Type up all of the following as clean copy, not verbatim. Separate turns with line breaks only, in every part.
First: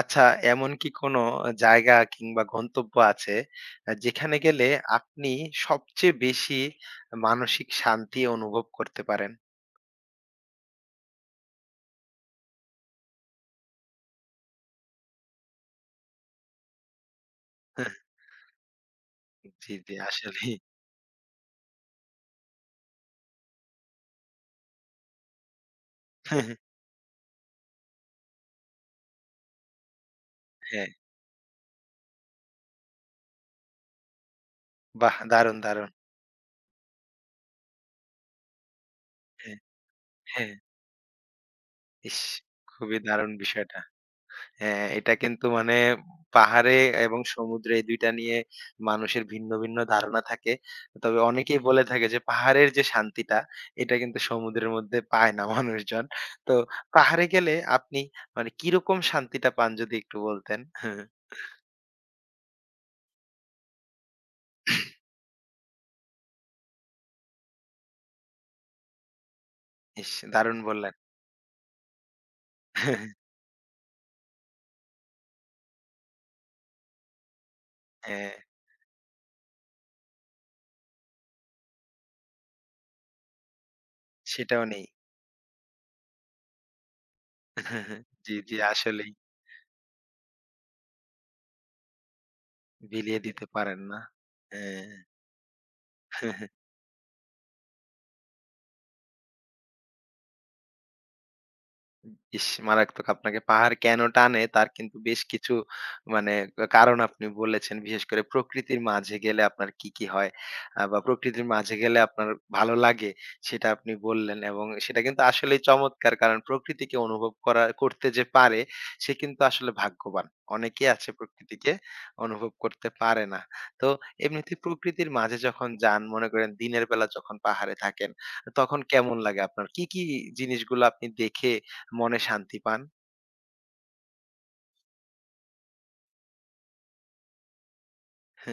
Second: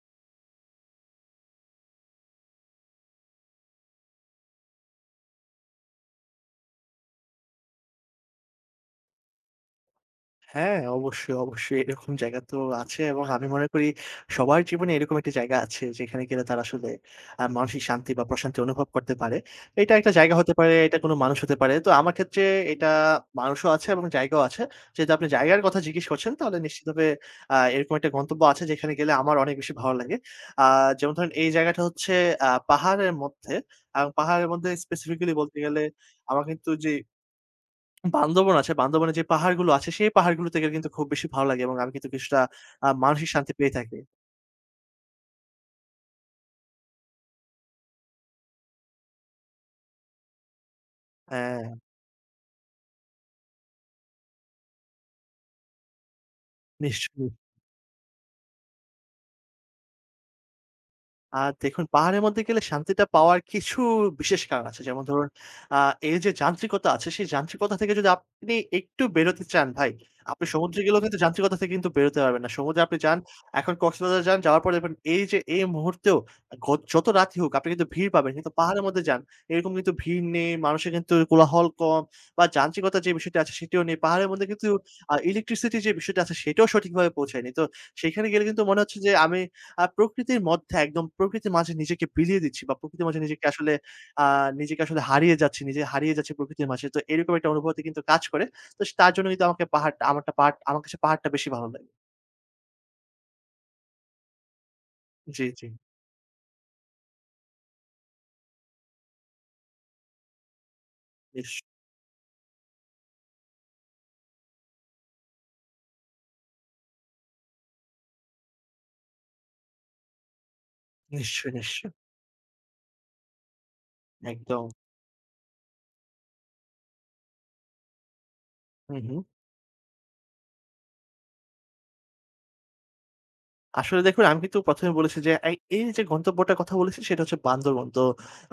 আচ্ছা, এমন কি কোনো জায়গা কিংবা গন্তব্য আছে যেখানে গেলে আপনি সবচেয়ে বেশি মানসিক শান্তি অনুভব করতে পারেন?
হ্যাঁ, অবশ্যই, অবশ্যই এরকম জায়গা তো আছে এবং আমি মনে করি সবার জীবনে এরকম একটা জায়গা আছে যেখানে গেলে তারা আসলে মানসিক শান্তি বা প্রশান্তি অনুভব করতে পারে।
জি,
এটা
জি,
একটা জায়গা হতে
আসলেই।
পারে, এটা কোনো মানুষ হতে পারে। তো আমার ক্ষেত্রে এটা মানুষও আছে এবং জায়গাও আছে। যেহেতু আপনি জায়গার কথা জিজ্ঞেস করছেন তাহলে নিশ্চিতভাবে এরকম একটা গন্তব্য আছে যেখানে গেলে আমার অনেক বেশি ভালো লাগে। আ
হ্যাঁ,
যেমন ধরেন এই জায়গাটা হচ্ছে পাহাড়ের মধ্যে। আর পাহাড়ের মধ্যে
বাহ!
স্পেসিফিক্যালি
দারুণ,
বলতে গেলে
দারুণ।
আমার কিন্তু যে বান্দরবন আছে। বান্দরবনে যে
হ্যাঁ,
পাহাড়গুলো আছে, সেই পাহাড়গুলো
হ্যাঁ।
থেকে কিন্তু খুব বেশি ভালো লাগে এবং আমি কিন্তু
ইস!
কিছুটা
খুবই
মানসিক
দারুণ
শান্তি পেয়ে
বিষয়টা।
থাকি।
হ্যাঁ, এটা কিন্তু মানে পাহাড়ে এবং সমুদ্রে এই ২টা টা নিয়ে মানুষের ভিন্ন, ভিন্ন ধারণা থাকে। তবে অনেকেই
হ্যাঁ,
বলে থাকে যে পাহাড়ের যে শান্তিটা, এটা কিন্তু সমুদ্রের মধ্যে পায় না মানুষজন। তো পাহাড়ে
নিশ্চয়ই।
গেলে আপনি মানে কিরকম শান্তিটা পান যদি একটু বলতেন?
আর দেখুন পাহাড়ের মধ্যে গেলে শান্তিটা পাওয়ার কিছু বিশেষ কারণ
হ্যাঁ,
আছে। যেমন ধরুন আ এই যে যান্ত্রিকতা আছে, সেই যান্ত্রিকতা থেকে যদি আপনি একটু বেরোতে চান ভাই,
ইস!
আপনি
দারুণ
সমুদ্রে
বললেন।
গেলেও কিন্তু যান্ত্রিকতা থেকে কিন্তু বেরোতে পারবেন না। সমুদ্রে আপনি যান, এখন কক্সবাজার যান, যাওয়ার পরে দেখবেন এই যে এই মুহূর্তেও ঘ যত রাতই হোক আপনি কিন্তু ভিড়
হ্যাঁ,
পাবেন। কিন্তু পাহাড়ের মধ্যে যান, এরকম কিন্তু ভিড় নেই, মানুষের কিন্তু কোলাহল কম বা যান্ত্রিকতা যে বিষয়টি আছে সেটিও নেই। পাহাড়ের মধ্যে
সেটাও
কিন্তু
নেই।
ইলেকট্রিসিটি যে বিষয়টা আছে সেটাও সঠিকভাবে পৌঁছায়নি। তো সেখানে
জি,
গেলে
জি
কিন্তু মনে হচ্ছে
আসলেই
যে আমি প্রকৃতির মধ্যে একদম প্রকৃতির মাঝে নিজেকে বিলিয়ে দিচ্ছি বা প্রকৃতির মাঝে
বিলিয়ে
নিজেকে
দিতে
আসলে
পারেন না।
আ নিজেকে
হ্যাঁ।
আসলে হারিয়ে যাচ্ছি, নিজে হারিয়ে যাচ্ছি প্রকৃতির মাঝে। তো এরকম একটা অনুভূতি কিন্তু কাজ করে। তো তার জন্য কিন্তু আমাকে পাহাড়টা আমারটা পাহাড় আমার কাছে পাহাড়টা বেশি ভালো লাগে।
ইস! মারাত্মক। আপনাকে পাহাড় কেন টানে তার কিন্তু বেশ
জি,
কিছু
জি।
মানে কারণ আপনি বলেছেন। বিশেষ করে প্রকৃতির মাঝে গেলে আপনার কি, কি হয় বা প্রকৃতির
নিশ
মাঝে গেলে আপনার ভালো লাগে সেটা আপনি বললেন এবং সেটা কিন্তু আসলেই চমৎকার। কারণ প্রকৃতিকে অনুভব করতে যে পারে সে কিন্তু আসলে ভাগ্যবান। অনেকেই আছে
নিশ্চয়ই,
প্রকৃতিকে
নিশ্চয়ই।
অনুভব করতে পারে না। তো এমনিতে
একদম।
প্রকৃতির মাঝে যখন যান মনে করেন দিনের বেলা যখন পাহাড়ে থাকেন তখন
হু, হু।
কেমন লাগে আপনার? কি, কি জিনিসগুলো আপনি দেখে মনে শান্তি পান।
আসলে দেখুন আমি কিন্তু ১ম এ বলেছি যে এই এই যে গন্তব্যটার কথা বলেছি সেটা হচ্ছে বান্দরবন। তো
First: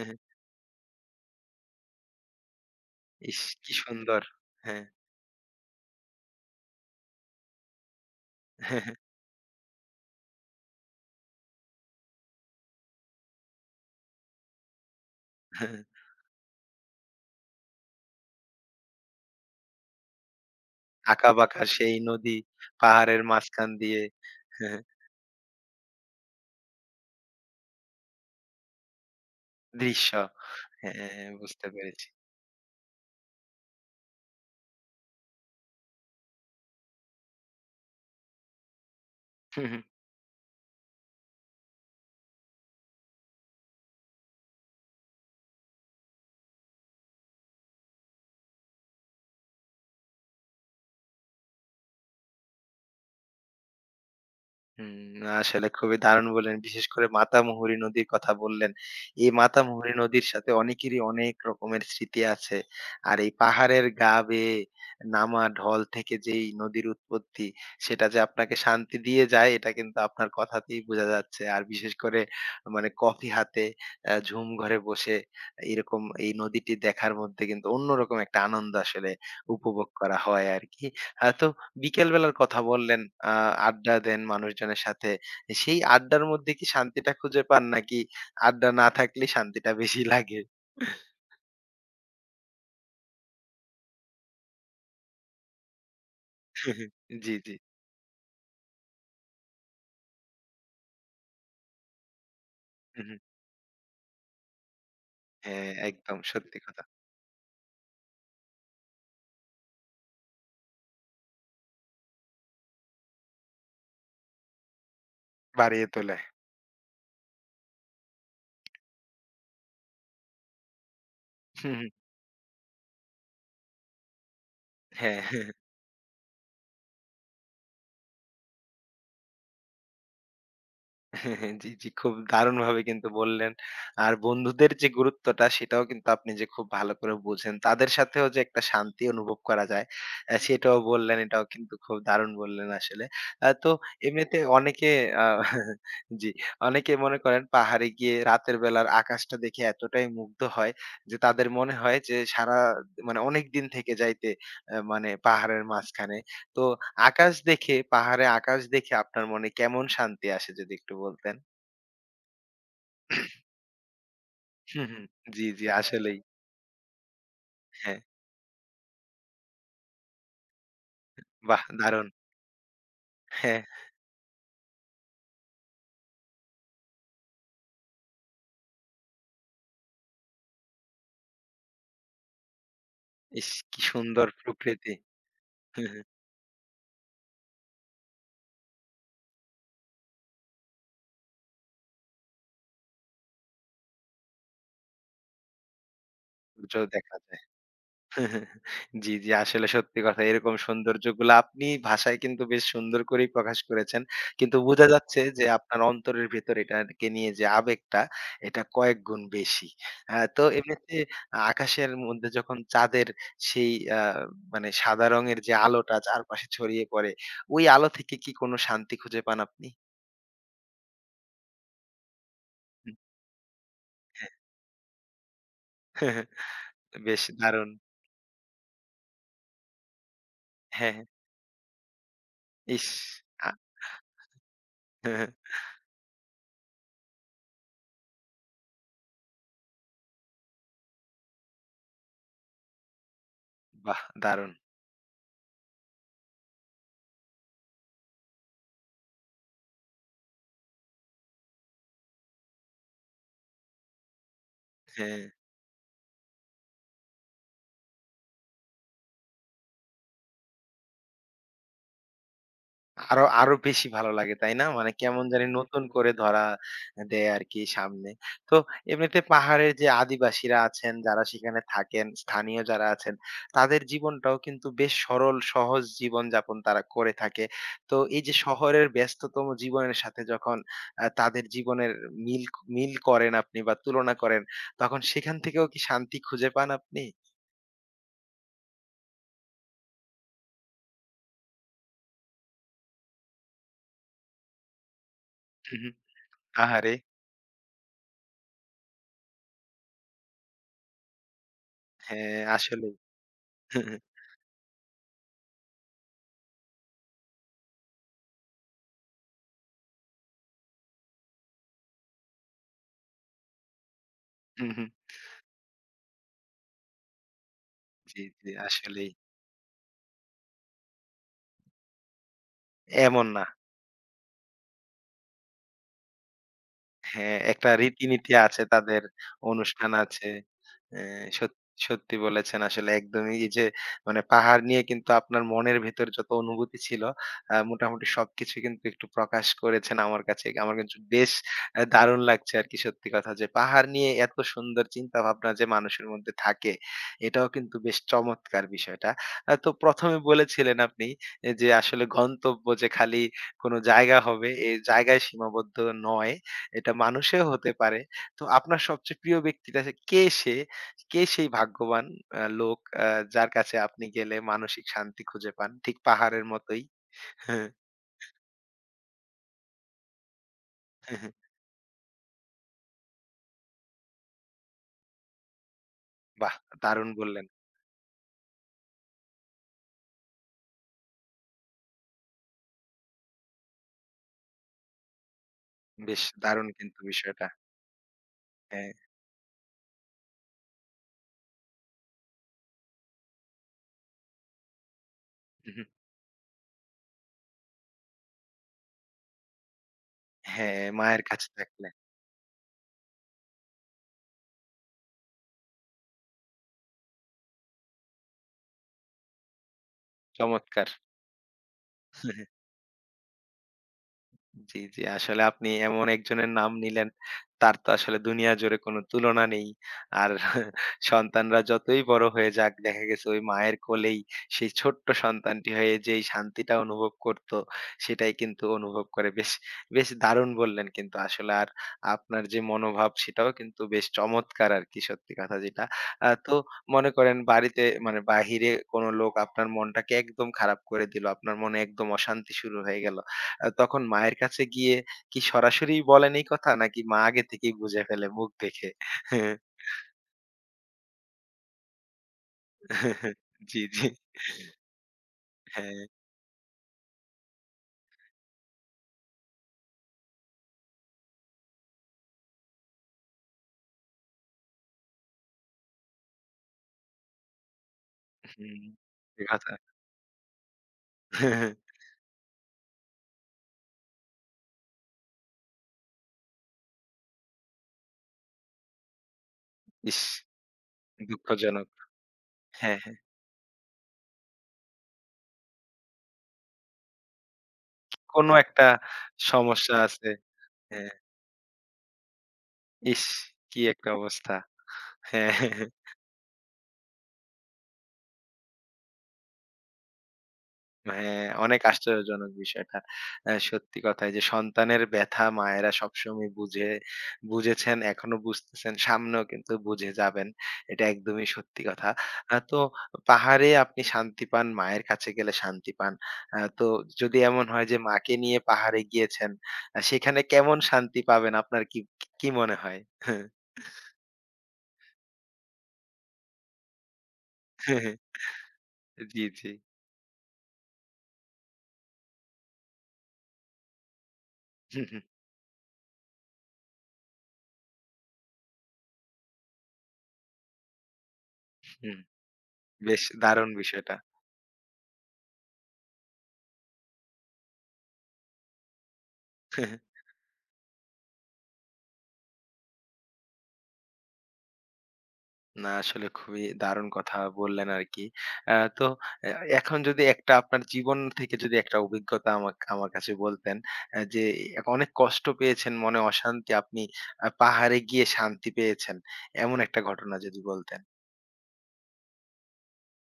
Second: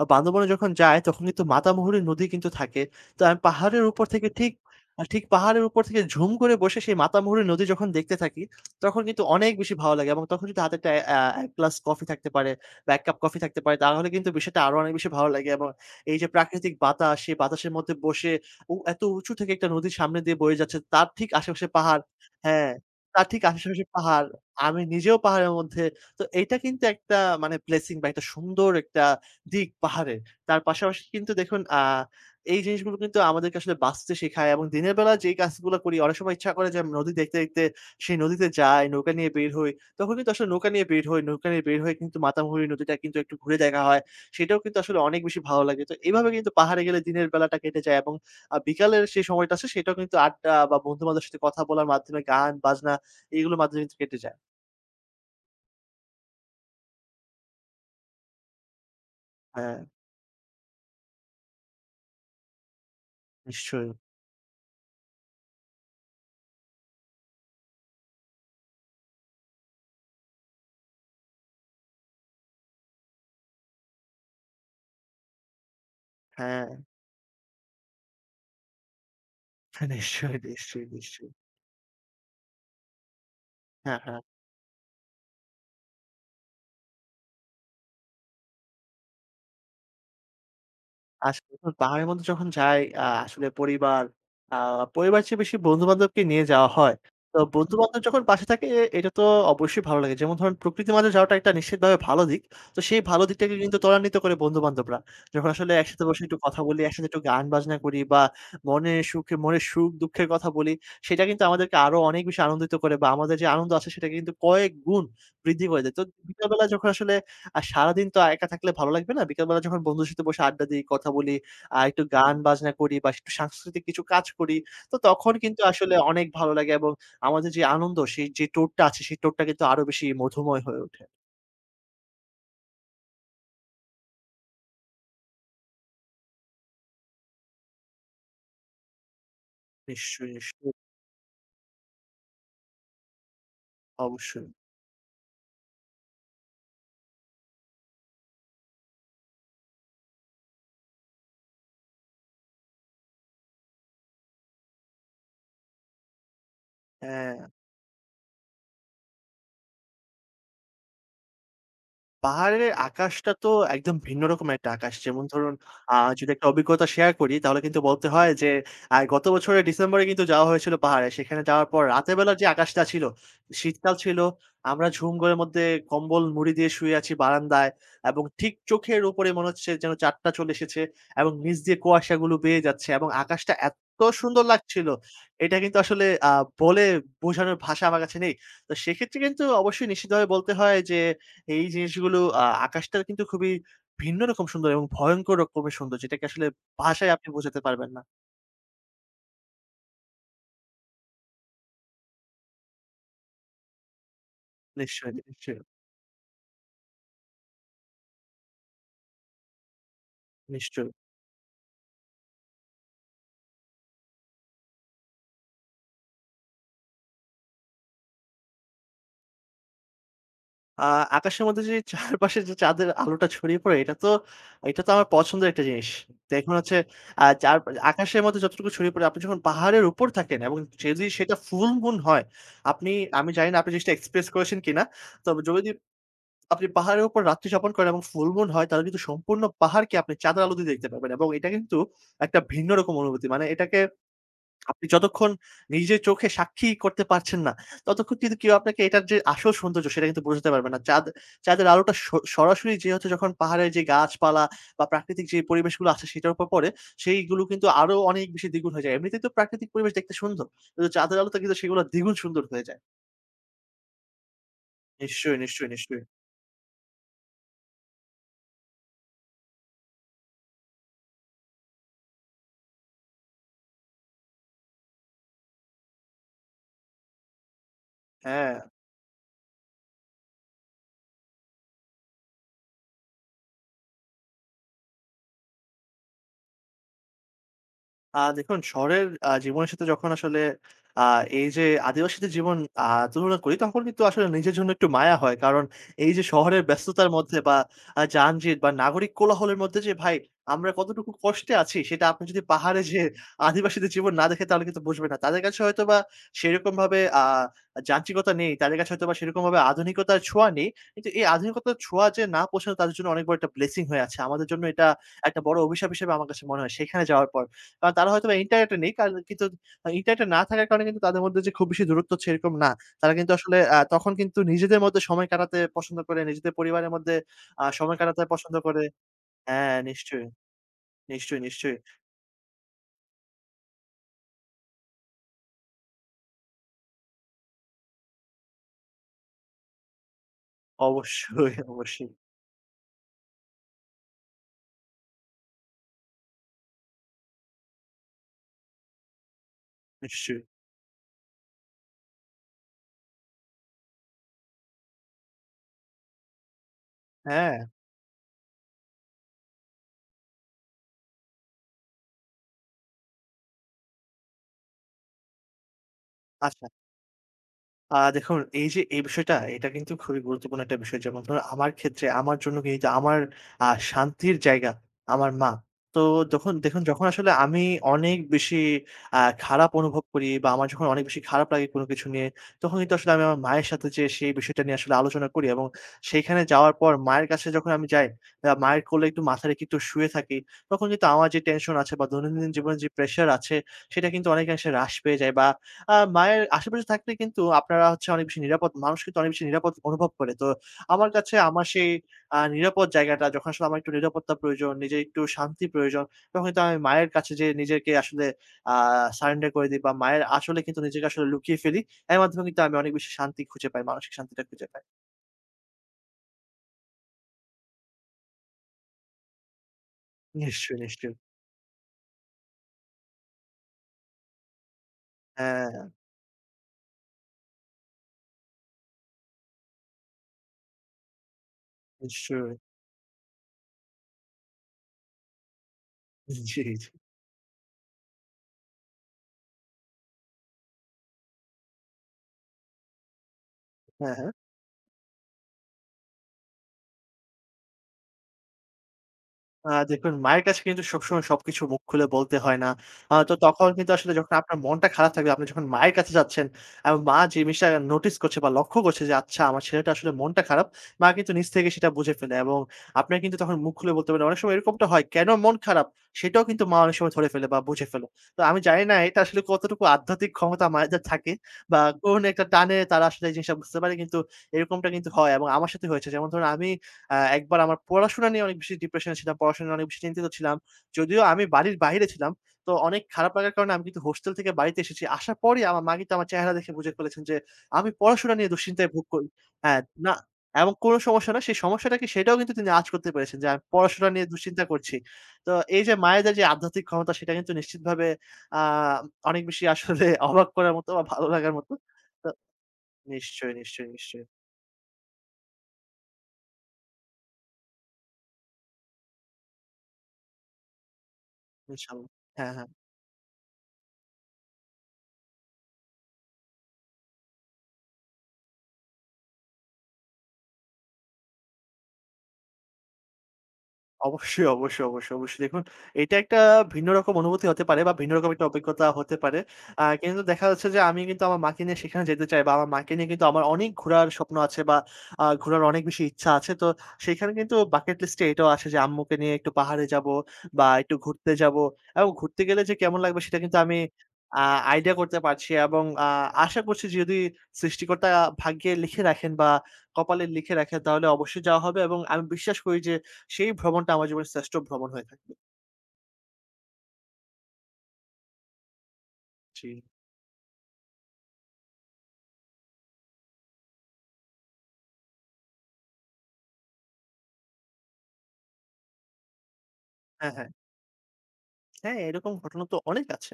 বান্দরবনে যখন যাই তখন কিন্তু মাতামুহুরী নদী কিন্তু থাকে। তো আমি
ইস! কি
পাহাড়ের উপর
সুন্দর।
থেকে
হ্যাঁ।
ঠিক পাহাড়ের উপর থেকে ঝুম করে বসে সেই মাতামুহুরী নদী যখন দেখতে থাকি, তখন কিন্তু অনেক বেশি ভালো লাগে এবং তখন যদি হাতে একটা ১ গ্লাস কফি থাকতে পারে বা ১ কাপ কফি থাকতে পারে তাহলে কিন্তু বিষয়টা আরো অনেক বেশি ভালো লাগে এবং এই যে প্রাকৃতিক বাতাস, সেই বাতাসের মধ্যে বসে এত উঁচু থেকে একটা নদীর সামনে দিয়ে বয়ে যাচ্ছে তার ঠিক
আঁকাবাঁকা
আশেপাশে
সেই
পাহাড়,
নদী,
হ্যাঁ,
পাহাড়ের
তার ঠিক
মাঝখান
আশেপাশে
দিয়ে
পাহাড়। আমি নিজেও পাহাড়ের মধ্যে। তো এইটা কিন্তু একটা মানে ব্লেসিং বা একটা সুন্দর একটা দিক
দৃশ্য।
পাহাড়ের। তার পাশাপাশি
হ্যাঁ,
কিন্তু দেখুন
বুঝতে পেরেছি।
এই জিনিসগুলো কিন্তু আমাদেরকে আসলে বাঁচতে শেখায় এবং দিনের বেলা যেই কাজগুলো করি অনেক সময় ইচ্ছা করে যে আমি নদী দেখতে, দেখতে সেই নদীতে যাই, নৌকা নিয়ে বের হই। তখন কিন্তু আসলে নৌকা নিয়ে বের হই। নৌকা নিয়ে বের হয়ে কিন্তু মাতামুহুরী নদীটা কিন্তু একটু ঘুরে দেখা হয়। সেটাও কিন্তু আসলে অনেক বেশি ভালো লাগে। তো এভাবে কিন্তু পাহাড়ে গেলে দিনের বেলাটা কেটে যায় এবং বিকালের সেই সময়টা আছে সেটাও কিন্তু আড্ডা বা বন্ধু-বান্ধবের সাথে কথা বলার মাধ্যমে গান, বাজনা এগুলোর মাধ্যমে কিন্তু কেটে যায়।
হুম, না আসলে খুবই দারুণ বললেন। বিশেষ করে মাতামুহুরী নদীর কথা বললেন। এই
হ্যাঁ,
মাতামুহুরী নদীর সাথে অনেকেরই অনেক রকমের স্মৃতি আছে। আর এই পাহাড়ের
নিশ্চয়ই।
গা বেয়ে নামা ঢল থেকে যেই নদীর উৎপত্তি, সেটা যে আপনাকে শান্তি দিয়ে যায় এটা কিন্তু আপনার কথাতেই বোঝা যাচ্ছে। আর বিশেষ করে মানে কফি হাতে ঝুম ঘরে বসে এরকম এই
হ্যাঁ,
নদীটি দেখার মধ্যে কিন্তু অন্যরকম একটা আনন্দ আসলে উপভোগ করা
নিশ্চয়ই,
হয়
নিশ্চয়ই,
আরকি।
নিশ্চয়ই।
তো বিকেল বেলার কথা বললেন, আ আড্ডা
হ্যাঁ, হ্যাঁ।
দেন মানুষজনের সাথে। সেই আড্ডার মধ্যে কি শান্তিটা খুঁজে পান নাকি আড্ডা না থাকলেই শান্তিটা বেশি লাগে?
আসলে তো পাহাড়ের মধ্যে যখন যাই, আসলে পরিবার, আ পরিবারের চেয়ে বেশি বন্ধু-বান্ধবকে নিয়ে যাওয়া হয়।
জি,
তো
জি।
বন্ধু-বান্ধব যখন পাশে থাকে এটা তো অবশ্যই ভালো লাগে। যেমন ধরেন প্রকৃতির মাঝে যাওয়াটা একটা নিশ্চিতভাবে ভালো দিক। তো সেই
হু, হু।
ভালো দিকটাকে কিন্তু ত্বরান্বিত করে বন্ধু-বান্ধবরা। যখন
হ্যাঁ,
আসলে একসাথে
একদম
বসে একটু
সত্যি
কথা বলি,
কথা।
একসাথে একটু গান-বাজনা করি বা মনের সুখে মনের সুখ-দুঃখের কথা বলি, সেটা কিন্তু আমাদেরকে আরো অনেক বেশি আনন্দিত করে বা আমাদের যে আনন্দ আছে সেটাকে কিন্তু কয়েক গুণ বৃদ্ধি করে
বাড়িয়ে
দেয়। তো
তোলে।
বিকালবেলা যখন আসলে আর সারাদিন তো একা থাকলে ভালো লাগবে না। বিকালবেলা যখন বন্ধুর সাথে বসে আড্ডা দিই, কথা বলি,
হু, হু।
একটু গান বাজনা করি বা একটু সাংস্কৃতিক কিছু কাজ করি। তো
হ্যাঁ।
তখন কিন্তু আসলে অনেক ভালো লাগে এবং আমাদের যে আনন্দ সেই যে টোটটা আছে সেই টোটটা কিন্তু আরো বেশি মধুময় হয়ে ওঠে।
জি, জি। খুব দারুণভাবে কিন্তু বললেন। আর বন্ধুদের যে গুরুত্বটা সেটাও কিন্তু আপনি যে খুব ভালো করে বুঝেন। তাদের সাথেও যে একটা শান্তি অনুভব করা যায়
নিশ্চয়ই, নিশ্চয়ই।
সেটাও বললেন। এটাও কিন্তু খুব দারুণ বললেন আসলে। তো এমনিতে
অবশ্যই।
অনেকে আ জি, অনেকে মনে করেন পাহাড়ে গিয়ে রাতের বেলার আকাশটা দেখে এতটাই মুগ্ধ হয় যে তাদের মনে হয় যে সারা মানে অনেকদিন থেকে যাইতে মানে পাহাড়ের মাঝখানে তো আকাশ
হ্যাঁ।
দেখে পাহাড়ে আকাশ দেখে আপনার মনে কেমন শান্তি আসে যদি একটু বলতেন?
পাহাড়ের আকাশটা তো একদম ভিন্ন রকমের একটা
হুম,
আকাশ।
হুম।
যেমন
জি,
ধরুন
জি আসলেই।
যদি একটা অভিজ্ঞতা শেয়ার করি তাহলে কিন্তু
হ্যাঁ,
বলতে হয় যে গত বছরের ডিসেম্বরে কিন্তু যাওয়া হয়েছিল পাহাড়ে। সেখানে
বাহ!
যাওয়ার পর
দারুণ।
রাতের বেলার যে আকাশটা ছিল,
হ্যাঁ,
শীতকাল ছিল। আমরা ঝুম ঘরের মধ্যে কম্বল মুড়ি দিয়ে শুয়ে আছি বারান্দায় এবং ঠিক চোখের উপরে মনে হচ্ছে যেন চাঁদটা চলে এসেছে এবং নিচ দিয়ে কুয়াশাগুলো বেয়ে যাচ্ছে এবং
ইস!
আকাশটা
কি
এত
সুন্দর
সুন্দর লাগছিল,
প্রকৃতি।
এটা কিন্তু
হুম, হুম।
আসলে বলে বোঝানোর ভাষা আমার কাছে নেই। তো সেক্ষেত্রে কিন্তু অবশ্যই নিশ্চিতভাবে বলতে হয় যে এই জিনিসগুলো আকাশটা কিন্তু খুবই ভিন্ন রকম সুন্দর এবং ভয়ংকর রকমের সুন্দর যেটাকে আসলে
সূর্য
ভাষায়
দেখা
আপনি
যায়।
বোঝাতে পারবেন না।
জি, জি। আসলে সত্যি কথা। এরকম সৌন্দর্যগুলো আপনি ভাষায় কিন্তু বেশ সুন্দর করেই প্রকাশ করেছেন। কিন্তু বোঝা
নিশ্চয়ই,
যাচ্ছে যে
নিশ্চয়ই,
আপনার অন্তরের ভেতর এটাকে নিয়ে যে আবেগটা, এটা কয়েক গুণ বেশি। হ্যাঁ, তো
নিশ্চয়ই।
এমনিতে আকাশের মধ্যে যখন চাঁদের সেই আ মানে সাদা রঙের যে আলোটা চারপাশে ছড়িয়ে পড়ে, ওই আলো থেকে কি কোন শান্তি খুঁজে পান আপনি?
আ আকাশের মধ্যে যে চারপাশে যে চাঁদের আলোটা ছড়িয়ে পড়ে এটা তো এটা তো আমার পছন্দের একটা জিনিস। দেখুন হচ্ছে
বেশ
আ চার
দারুণ।
আকাশের মধ্যে যতটুকু ছড়িয়ে পড়ে আপনি যখন পাহাড়ের উপর থাকেন এবং
হ্যাঁ,
যদি
হ্যাঁ।
সেটা ফুল মুন হয়,
ইস!
আপনি আমি জানি
আ
না আপনি জিনিসটা এক্সপ্রেস করেছেন কিনা। তবে যদি আপনি পাহাড়ের উপর রাত্রি যাপন করেন এবং ফুল মুন হয় তাহলে কিন্তু সম্পূর্ণ পাহাড়কে আপনি চাঁদের আলো দিয়ে দেখতে পাবেন এবং এটা কিন্তু একটা ভিন্ন রকম অনুভূতি। মানে এটাকে
বাহ! দারুণ।
আপনি যতক্ষণ নিজের চোখে সাক্ষী করতে পারছেন না, ততক্ষণ কিন্তু কেউ আপনাকে এটার যে আসল সৌন্দর্য সেটা কিন্তু বোঝাতে পারবে না। চাঁদের আলোটা সরাসরি যে হচ্ছে যখন পাহাড়ের যে গাছপালা বা
হ্যাঁ।
প্রাকৃতিক যে পরিবেশগুলো আছে সেটার উপর পড়ে, সেইগুলো কিন্তু আরো অনেক বেশি দ্বিগুণ হয়ে যায়। এমনিতেই তো প্রাকৃতিক পরিবেশ দেখতে সুন্দর। কিন্তু চাঁদের আলোতে কিন্তু সেগুলো দ্বিগুণ সুন্দর হয়ে যায়।
আরো, আরো বেশি ভালো লাগে, তাই না? মানে কেমন
নিশ্চয়ই,
জানি
নিশ্চয়ই,
নতুন
নিশ্চয়ই।
করে ধরা দেয় আরকি সামনে। তো এমনিতে পাহাড়ের যে আদিবাসীরা আছেন, যারা সেখানে থাকেন, স্থানীয় যারা আছেন, তাদের জীবনটাও কিন্তু বেশ সরল সহজ জীবনযাপন তারা করে থাকে। তো এই যে
হ্যাঁ।
শহরের ব্যস্ততম জীবনের সাথে যখন তাদের জীবনের মিল মিল করেন আপনি বা তুলনা করেন, তখন সেখান থেকেও কি শান্তি খুঁজে পান আপনি?
দেখুন শহরের জীবনের সাথে যখন আসলে আ এই যে আদিবাসীদের জীবন আ তুলনা করি তখন কিন্তু আসলে নিজের জন্য একটু মায়া হয়। কারণ
হুম হুম।
এই যে শহরের
আহারে!
ব্যস্ততার মধ্যে বা যানজট বা নাগরিক কোলাহলের মধ্যে যে ভাই আমরা কতটুকু কষ্টে আছি সেটা আপনি
হ্যাঁ,
যদি পাহাড়ে
আসলেই।
যেয়ে আদিবাসীদের জীবন না দেখেন তাহলে কিন্তু বুঝবেন না। তাদের কাছে হয়তোবা সেরকমভাবে যান্ত্রিকতা নেই। তাদের কাছে হয়তোবা সেরকমভাবে আধুনিকতার ছোঁয়া নেই। কিন্তু এই আধুনিকতার ছোঁয়া যে না পৌঁছানো তাদের জন্য অনেক বড় একটা ব্লেসিং হয়ে আছে। আমাদের জন্য
হুম,
এটা
হুম।
একটা বড় অভিশাপ হিসেবে আমার কাছে মনে হয় সেখানে যাওয়ার পর। কারণ তারা
জি,
হয়তোবা
জি,
ইন্টারনেটে নেই।
আসলেই।
কারণ কিন্তু ইন্টারনেটে না থাকার কারণে কিন্তু তাদের মধ্যে যে খুব বেশি দূরত্ব হচ্ছে এরকম না। তারা
এমন
কিন্তু
না।
আসলে তখন কিন্তু নিজেদের মধ্যে সময় কাটাতে পছন্দ করে, নিজেদের পরিবারের মধ্যে
হ্যাঁ, একটা
সময় কাটাতে
রীতিনীতি
পছন্দ
আছে
করে।
তাদের,
হ্যাঁ,
অনুষ্ঠান
নিশ্চয়ই,
আছে। অ্যা
নিশ্চয়ই,
সত
নিশ্চয়ই।
সত্যি বলেছেন আসলে একদমই এই যে মানে পাহাড় নিয়ে কিন্তু আপনার মনের ভেতর যত অনুভূতি ছিল মোটামুটি সবকিছু কিন্তু একটু প্রকাশ করেছেন আমার কাছে। আমার কাছে বেশ
অবশ্যই, অবশ্যই।
দারুণ লাগছে আরকি সত্যি কথা যে পাহাড় নিয়ে এত সুন্দর চিন্তা ভাবনা যে মানুষের মধ্যে থাকে, এটাও কিন্তু বেশ চমৎকার বিষয়টা। তো প্রথম এ
নিশ্চয়ই।
বলেছিলেন আপনি এ যে আসলে গন্তব্য যে খালি কোন জায়গা হবে, এই জায়গায় সীমাবদ্ধ নয়। এটা মানুষেও
হ্যাঁ,
হতে পারে। তো আপনার সবচেয়ে প্রিয় ব্যক্তিটা সে কে সে? কে সেই ভাগ্যবান লোক যার কাছে আপনি গেলে মানসিক শান্তি খুঁজে পান? ঠিক পাহাড়ের
আচ্ছা।
মতোই। হ্যাঁ,
দেখুন এই যে এই বিষয়টা এটা কিন্তু খুবই গুরুত্বপূর্ণ একটা বিষয়। যেমন
হ্যাঁ,
ধরুন আমার ক্ষেত্রে আমার জন্য কি যে আমার শান্তির জায়গা আমার মা। তো যখন
বাহ!
দেখুন যখন
দারুণ
আসলে
বললেন।
আমি অনেক বেশি খারাপ অনুভব করি বা আমার যখন অনেক বেশি খারাপ লাগে কোনো কিছু নিয়ে, তখন কিন্তু আসলে আমি আমার মায়ের সাথে যেয়ে সেই বিষয়টা নিয়ে আসলে আলোচনা করি এবং
বেশ
সেইখানে
দারুণ
যাওয়ার পর
কিন্তু
মায়ের কাছে
বিষয়টা।
যখন আমি যাই, মায়ের
হ্যাঁ।
কোলে একটু মাথা রেখে একটু শুয়ে থাকি, তখন কিন্তু আমার যে টেনশন আছে বা দৈনন্দিন জীবনে যে প্রেশার আছে সেটা কিন্তু অনেকাংশে হ্রাস পেয়ে যায় বা
হু, হু।
মায়ের আশেপাশে থাকলে কিন্তু আপনারা হচ্ছে অনেক বেশি নিরাপদ মানুষ কিন্তু অনেক বেশি নিরাপদ অনুভব করে। তো
হ্যাঁ,
আমার
মায়ের
কাছে
কাছে
আমার
থাকলে।
সেই নিরাপদ জায়গাটা যখন আসলে আমার একটু নিরাপত্তা প্রয়োজন, নিজের একটু শান্তি প্রয়োজন, তখন কিন্তু আমি মায়ের কাছে যেয়ে নিজেকে আসলে আ সারেন্ডার করে দিই বা মায়ের আঁচলে কিন্তু
চমৎকার।
নিজেকে আসলে লুকিয়ে ফেলি। এর মাধ্যমে কিন্তু আমি অনেক বেশি শান্তি খুঁজে পাই, মানসিক শান্তিটা খুঁজে
জি,
পাই।
জি। আসলে আপনি এমন একজনের নাম নিলেন, তার তো আসলে দুনিয়া জুড়ে কোনো তুলনা নেই। আর
নিশ্চয়ই, নিশ্চয়ই।
সন্তানরা যতই বড় হয়ে যাক, দেখা গেছে ওই মায়ের কোলেই সেই ছোট্ট সন্তানটি
হ্যাঁ,
হয়ে যেই শান্তিটা অনুভব করত, সেটাই কিন্তু অনুভব করে। বেশ, বেশ দারুণ বললেন কিন্তু আসলে। আর আপনার
নিশ্চয়ই।
যে মনোভাব, সেটাও কিন্তু বেশ চমৎকার আরকি সত্যি কথা যেটা। তো
জি, জি।
মনে করেন বাড়িতে মানে বাহিরে কোনো লোক আপনার মনটাকে একদম খারাপ করে দিল, আপনার মনে একদম অশান্তি শুরু হয়ে গেল। তখন
হ্যাঁ, হ্যাঁ।
মায়ের কাছে গিয়ে কি সরাসরি বলেন এই কথা? নাকি মা আগে থেকেই বুঝে ফেলে মুখ দেখে?
দেখুন মায়ের কাছে কিন্তু সবসময় সবকিছু মুখ খুলে বলতে হয় না। তো তখন
জি,
কিন্তু
জি।
আসলে যখন আপনার মনটা খারাপ থাকবে, আপনি যখন মায়ের
হ্যাঁ,
কাছে যাচ্ছেন, এবং মা যে জিনিসটা নোটিস করছে বা লক্ষ্য করছে যে আচ্ছা আমার ছেলেটা আসলে মনটা খারাপ, মা কিন্তু নিজ থেকে সেটা বুঝে ফেলে এবং আপনার কিন্তু তখন মুখ খুলে বলতে পারেন। অনেক সময় এরকমটা হয়, কেন মন খারাপ? সেটাও কিন্তু মা অনেক সময় ধরে ফেলে বা বুঝে ফেলে। তো আমি জানি
হুম।
না এটা আসলে
এ কথা।
কতটুকু আধ্যাত্মিক ক্ষমতা মায়েদের থাকে বা কোন একটা টানে তারা আসলে এই জিনিসটা বুঝতে পারে। কিন্তু এরকমটা কিন্তু হয় এবং আমার সাথে হয়েছে। যেমন ধরুন আমি একবার আমার পড়াশোনা নিয়ে অনেক বেশি ডিপ্রেশনে ছিলাম। পড়াশোনা নিয়ে অনেক বেশি
ইস!
চিন্তিত ছিলাম। যদিও আমি বাড়ির
দুঃখজনক।
বাইরে ছিলাম। তো
হ্যাঁ,
অনেক
হ্যাঁ।
খারাপ লাগার কারণে আমি কিন্তু হোস্টেল থেকে বাড়িতে এসেছি। আসার পরই আমার মা কিন্তু আমার চেহারা দেখে বুঝে ফেলেছেন যে আমি পড়াশোনা নিয়ে
কোনো একটা
দুশ্চিন্তায় ভোগ করি। হ্যাঁ,
সমস্যা
না
আছে।
এমন কোনো
হ্যাঁ।
সমস্যা না। সেই সমস্যাটা কি সেটাও কিন্তু তিনি আঁচ করতে
ইস!
পেরেছেন যে আমি
কি
পড়াশোনা
একটা
নিয়ে
অবস্থা।
দুশ্চিন্তা করছি। তো
হ্যাঁ। হ্যাঁ,
এই
হ্যাঁ।
যে মায়েদের যে আধ্যাত্মিক ক্ষমতা সেটা কিন্তু নিশ্চিতভাবে আ অনেক বেশি আসলে অবাক করার মতো বা ভালো
হ্যাঁ,
লাগার মতো।
অনেক
তো
আশ্চর্যজনক বিষয়টা।
নিশ্চয়ই, নিশ্চয়ই,
সত্যি কথা
নিশ্চয়ই।
এই যে সন্তানের ব্যথা মায়েরা সবসময় বুঝে বুঝেছেন, এখনো বুঝতেছেন, সামনেও কিন্তু বুঝে যাবেন। এটা একদমই সত্যি কথা।
ইনশাআল্লাহ। হ্যাঁ, হ্যাঁ।
তো পাহাড়ে আপনি শান্তি পান, মায়ের কাছে গেলে শান্তি পান। তো যদি এমন হয় যে মাকে নিয়ে পাহাড়ে গিয়েছেন, সেখানে কেমন শান্তি পাবেন আপনার কি কি মনে হয়?
অবশ্যই, অবশ্যই, অবশ্যই, অবশ্যই। দেখুন এটা একটা ভিন্ন রকম অনুভূতি হতে পারে বা ভিন্ন রকম একটা অভিজ্ঞতা হতে পারে।
জি, জি।
কিন্তু দেখা যাচ্ছে যে আমি কিন্তু আমার মাকে নিয়ে সেখানে যেতে চাই বা আমার মাকে নিয়ে কিন্তু আমার অনেক ঘোরার স্বপ্ন আছে বা
হুম,
ঘোরার অনেক বেশি ইচ্ছা আছে। তো সেখানে কিন্তু বাকেট লিস্টে এটাও আছে যে আম্মুকে নিয়ে একটু পাহাড়ে যাবো বা একটু ঘুরতে যাবো এবং
হুম,
ঘুরতে গেলে যে কেমন লাগবে
বেশ
সেটা কিন্তু
দারুণ
আমি
বিষয়টা।
আ আইডিয়া করতে পারছি এবং আশা করছি যদি সৃষ্টিকর্তা ভাগ্যে লিখে রাখেন বা কপালে লিখে রাখেন তাহলে অবশ্যই যাওয়া হবে এবং আমি বিশ্বাস করি যে সেই ভ্রমণটা আমার জীবনের শ্রেষ্ঠ ভ্রমণ হয়ে থাকবে।
না আসলে খুবই দারুণ কথা বললেন আরকি। আ তো এ
জি।
এখন যদি একটা আপনার জীবন থেকে যদি একটা অভিজ্ঞতা আমার কাছে বলতেন যে অনেক কষ্ট পেয়েছেন, মনে অশান্তি আপনি পাহাড়ে গিয়ে শান্তি পেয়েছেন। এমন একটা
হ্যাঁ,
ঘটনা
হ্যাঁ।
যদি বলতেন।
হ্যাঁ, এরকম ঘটনা তো অনেক আছে।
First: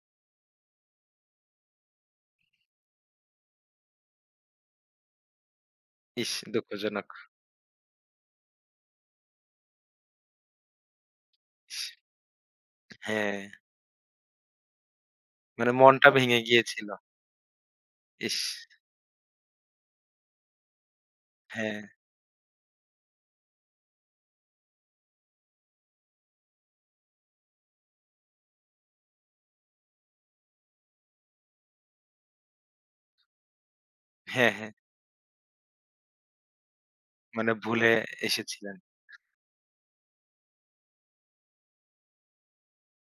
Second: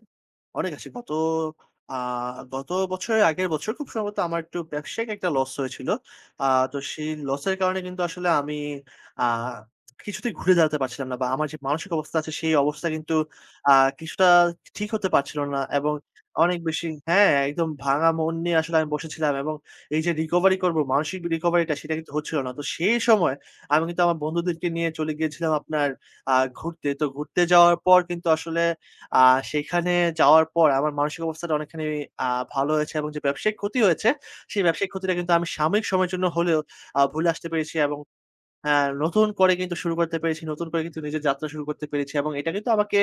অনেক আছে। আ গত বছরের আগের বছর খুব সম্ভবত আমার একটু ব্যবসায়িক একটা লস হয়েছিল।
ইস!
আ তো
দুঃখজনক।
সেই লসের কারণে কিন্তু আসলে আমি আ কিছুতেই ঘুরে দাঁড়াতে পারছিলাম না বা আমার যে
ইস!
মানসিক অবস্থা আছে সেই অবস্থা কিন্তু
হ্যাঁ,
আ কিছুটা ঠিক হতে পারছিল না
মানে
এবং
মনটা ভেঙে
অনেক বেশি,
গিয়েছিল।
হ্যাঁ, একদম ভাঙা মন
ইস!
নিয়ে আসলে আমি বসেছিলাম এবং এই যে রিকভারি করব মানসিক রিকভারিটা
হ্যাঁ,
সেটা কিন্তু হচ্ছিল না। তো সেই সময় আমি কিন্তু আমার বন্ধুদেরকে নিয়ে চলে গিয়েছিলাম আপনার আ ঘুরতে। তো ঘুরতে যাওয়ার পর কিন্তু আসলে আ সেখানে যাওয়ার পর আমার মানসিক অবস্থাটা অনেকখানি আ ভালো হয়েছে এবং যে ব্যবসায়িক ক্ষতি হয়েছে,
হ্যাঁ,
সেই
হ্যাঁ।
ব্যবসায়িক ক্ষতিটা কিন্তু আমি সাময়িক সময়ের জন্য হলেও ভুলে আসতে
মানে
পেরেছি
ভুলে
এবং
এসেছিলেন।
অ্যা নতুন করে কিন্তু শুরু করতে পেরেছি। নতুন করে কিন্তু নিজের যাত্রা শুরু করতে পেরেছি এবং এটা কিন্তু আমাকে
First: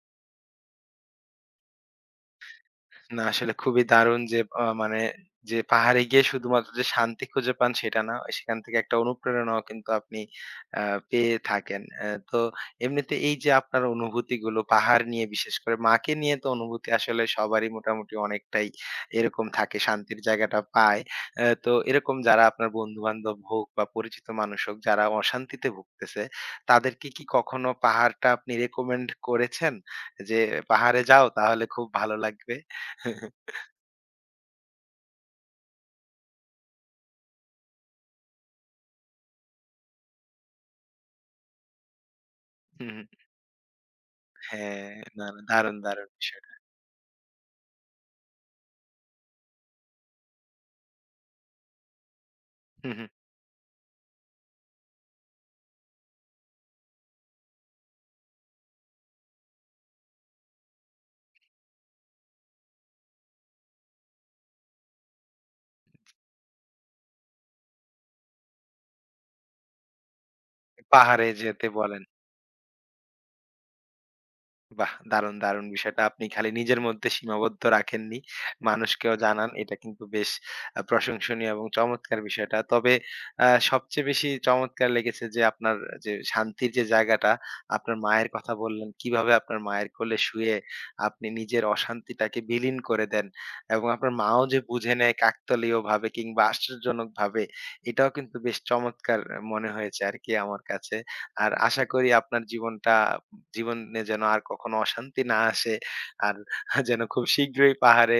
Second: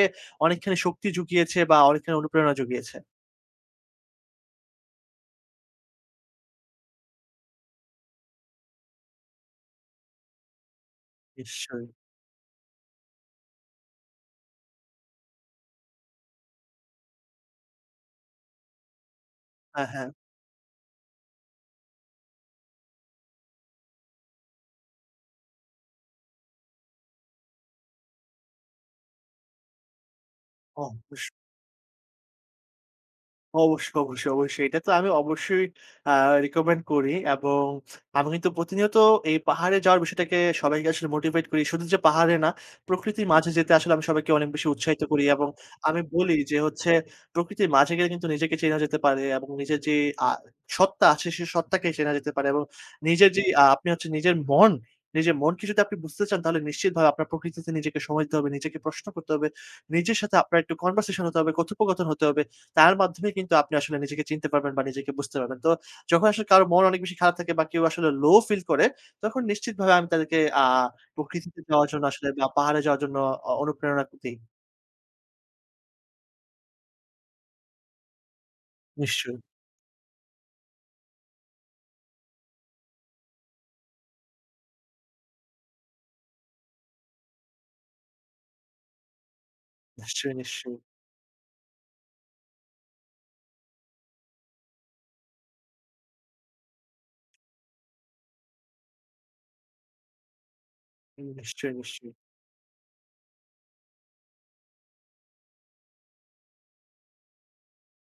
অনেকখানি শক্তি জুগিয়েছে বা অনেকখানি অনুপ্রেরণা জুগিয়েছে।
না আসলে খুবই দারুণ যে মানে যে পাহাড়ে গিয়ে শুধুমাত্র যে শান্তি খুঁজে পান সেটা না। সেখান থেকে একটা অনুপ্রেরণাও কিন্তু আপনি আ পেয়ে থাকেন।
নিশ্চয়ই।
তো এমনিতে এই যে আপনার অনুভূতিগুলো পাহাড় নিয়ে বিশেষ করে মাকে নিয়ে তো অনুভূতি আসলে সবারই মোটামুটি অনেকটাই এরকম থাকে,
হ্যাঁ, হ্যাঁ।
শান্তির জায়গাটা পায়। তো এরকম যারা আপনার বন্ধু-বান্ধব হোক বা পরিচিত মানুষ হোক যারা অশান্তিতে ভুগতেছে, তাদেরকে কি কখনো পাহাড়টা আপনি রেকমেন্ড করেছেন? যে পাহাড়ে যাও
অবশ্যই।
তাহলে খুব ভালো লাগবে?
অবশ্যই, অবশ্যই, অবশ্যই। এটা তো আমি অবশ্যই আ রিকমেন্ড করি এবং আমি কিন্তু প্রতিনিয়ত এই পাহাড়ে যাওয়ার বিষয়টাকে সবাইকে আসলে মোটিভেট করি। শুধু যে পাহাড়ে না,
হুম,
প্রকৃতির মাঝে যেতে আসলে আমি সবাইকে অনেক বেশি
হ্যাঁ,
উৎসাহিত করি এবং
দারুণ,
আমি
দারুণ
বলি
বিষয়টা।
যে হচ্ছে প্রকৃতির মাঝে গেলে কিন্তু নিজেকে চেনা যেতে পারে এবং নিজের যে আ সত্তা আছে সে সত্তাকে চেনা যেতে পারে এবং
হুম, হুম।
নিজের যে আপনি হচ্ছে নিজের মন, নিজের মনকে যদি আপনি বুঝতে চান তাহলে নিশ্চিতভাবে আপনার প্রকৃতিতে নিজেকে সময় দিতে হবে, নিজেকে প্রশ্ন করতে হবে। নিজের সাথে আপনার একটু কনভারসেশন হতে হবে, কথোপকথন হতে হবে। তার মাধ্যমে কিন্তু আপনি আসলে নিজেকে চিনতে পারবেন বা নিজেকে বুঝতে পারবেন। তো যখন আসলে কারো মন অনেক বেশি খারাপ থাকে বা কেউ আসলে low feel করে, তখন নিশ্চিতভাবে আমি তাদেরকে
পাহাড়ে
প্রকৃতিতে
যেতে
যাওয়ার
বলেন।
জন্য আসলে বা পাহাড়ে যাওয়ার জন্য অনুপ্রেরণা দেই।
বাহ! দারুণ, দারুণ বিষয়টা আপনি খালি নিজের মধ্যে সীমাবদ্ধ রাখেননি। মানুষকেও
নিশ্চয়ই,
জানান। এটা কিন্তু বেশ প্রশংসনীয় এবং চমৎকার বিষয়টা। তবে সবচেয়ে বেশি চমৎকার লেগেছে যে আপনার যে শান্তির যে জায়গাটা, আপনার মায়ের কথা বললেন। কিভাবে আপনার মায়ের কোলে
নিশ্চয়ই,
শুয়ে
নিশ্চয়ই।
আপনি নিজের অশান্তিটাকে বিলীন করে দেন। এবং আপনার মাও যে বুঝে নেয় কাকতালীয়ভাবে কিংবা আশ্চর্যজনকভাবে, এটাও কিন্তু বেশ চমৎকার মনে হয়েছে আরকি আমার কাছে। আর
নিশ্চয়ই,
আশা করি
নিশ্চয়ই।
আপনার জীবনটা জীবনে যেন আর কখনো অশান্তি না আসে। আর যেন খুব শীঘ্রই পাহাড়ে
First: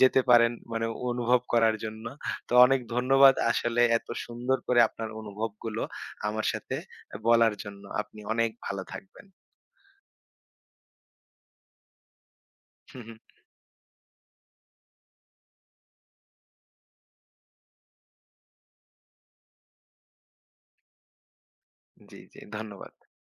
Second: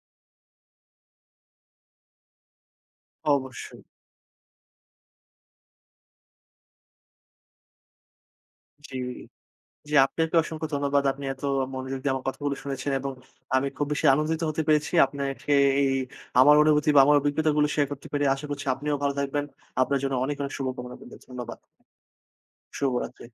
যেতে পারেন মানে অনুভব করার জন্য। তো অনেক ধন্যবাদ
অবশ্যই।
আসলে এত সুন্দর করে আপনার অনুভবগুলো আমার সাথে বলার জন্য। আপনি অনেক ভালো
জি,
থাকবেন।
জি আপনাকে অসংখ্য ধন্যবাদ। আপনি এত মনোযোগ দিয়ে আমার কথাগুলো শুনেছেন এবং আমি খুব বেশি আনন্দিত হতে পেরেছি আপনাকে এই আমার অনুভূতি বা আমার অভিজ্ঞতাগুলো শেয়ার করতে পেরে। আশা করছি আপনিও ভালো থাকবেন। আপনার জন্য অনেক, অনেক শুভকামনা রইলো। ধন্যবাদ।
জি, জি ধন্যবাদ।
শুভরাত্রি।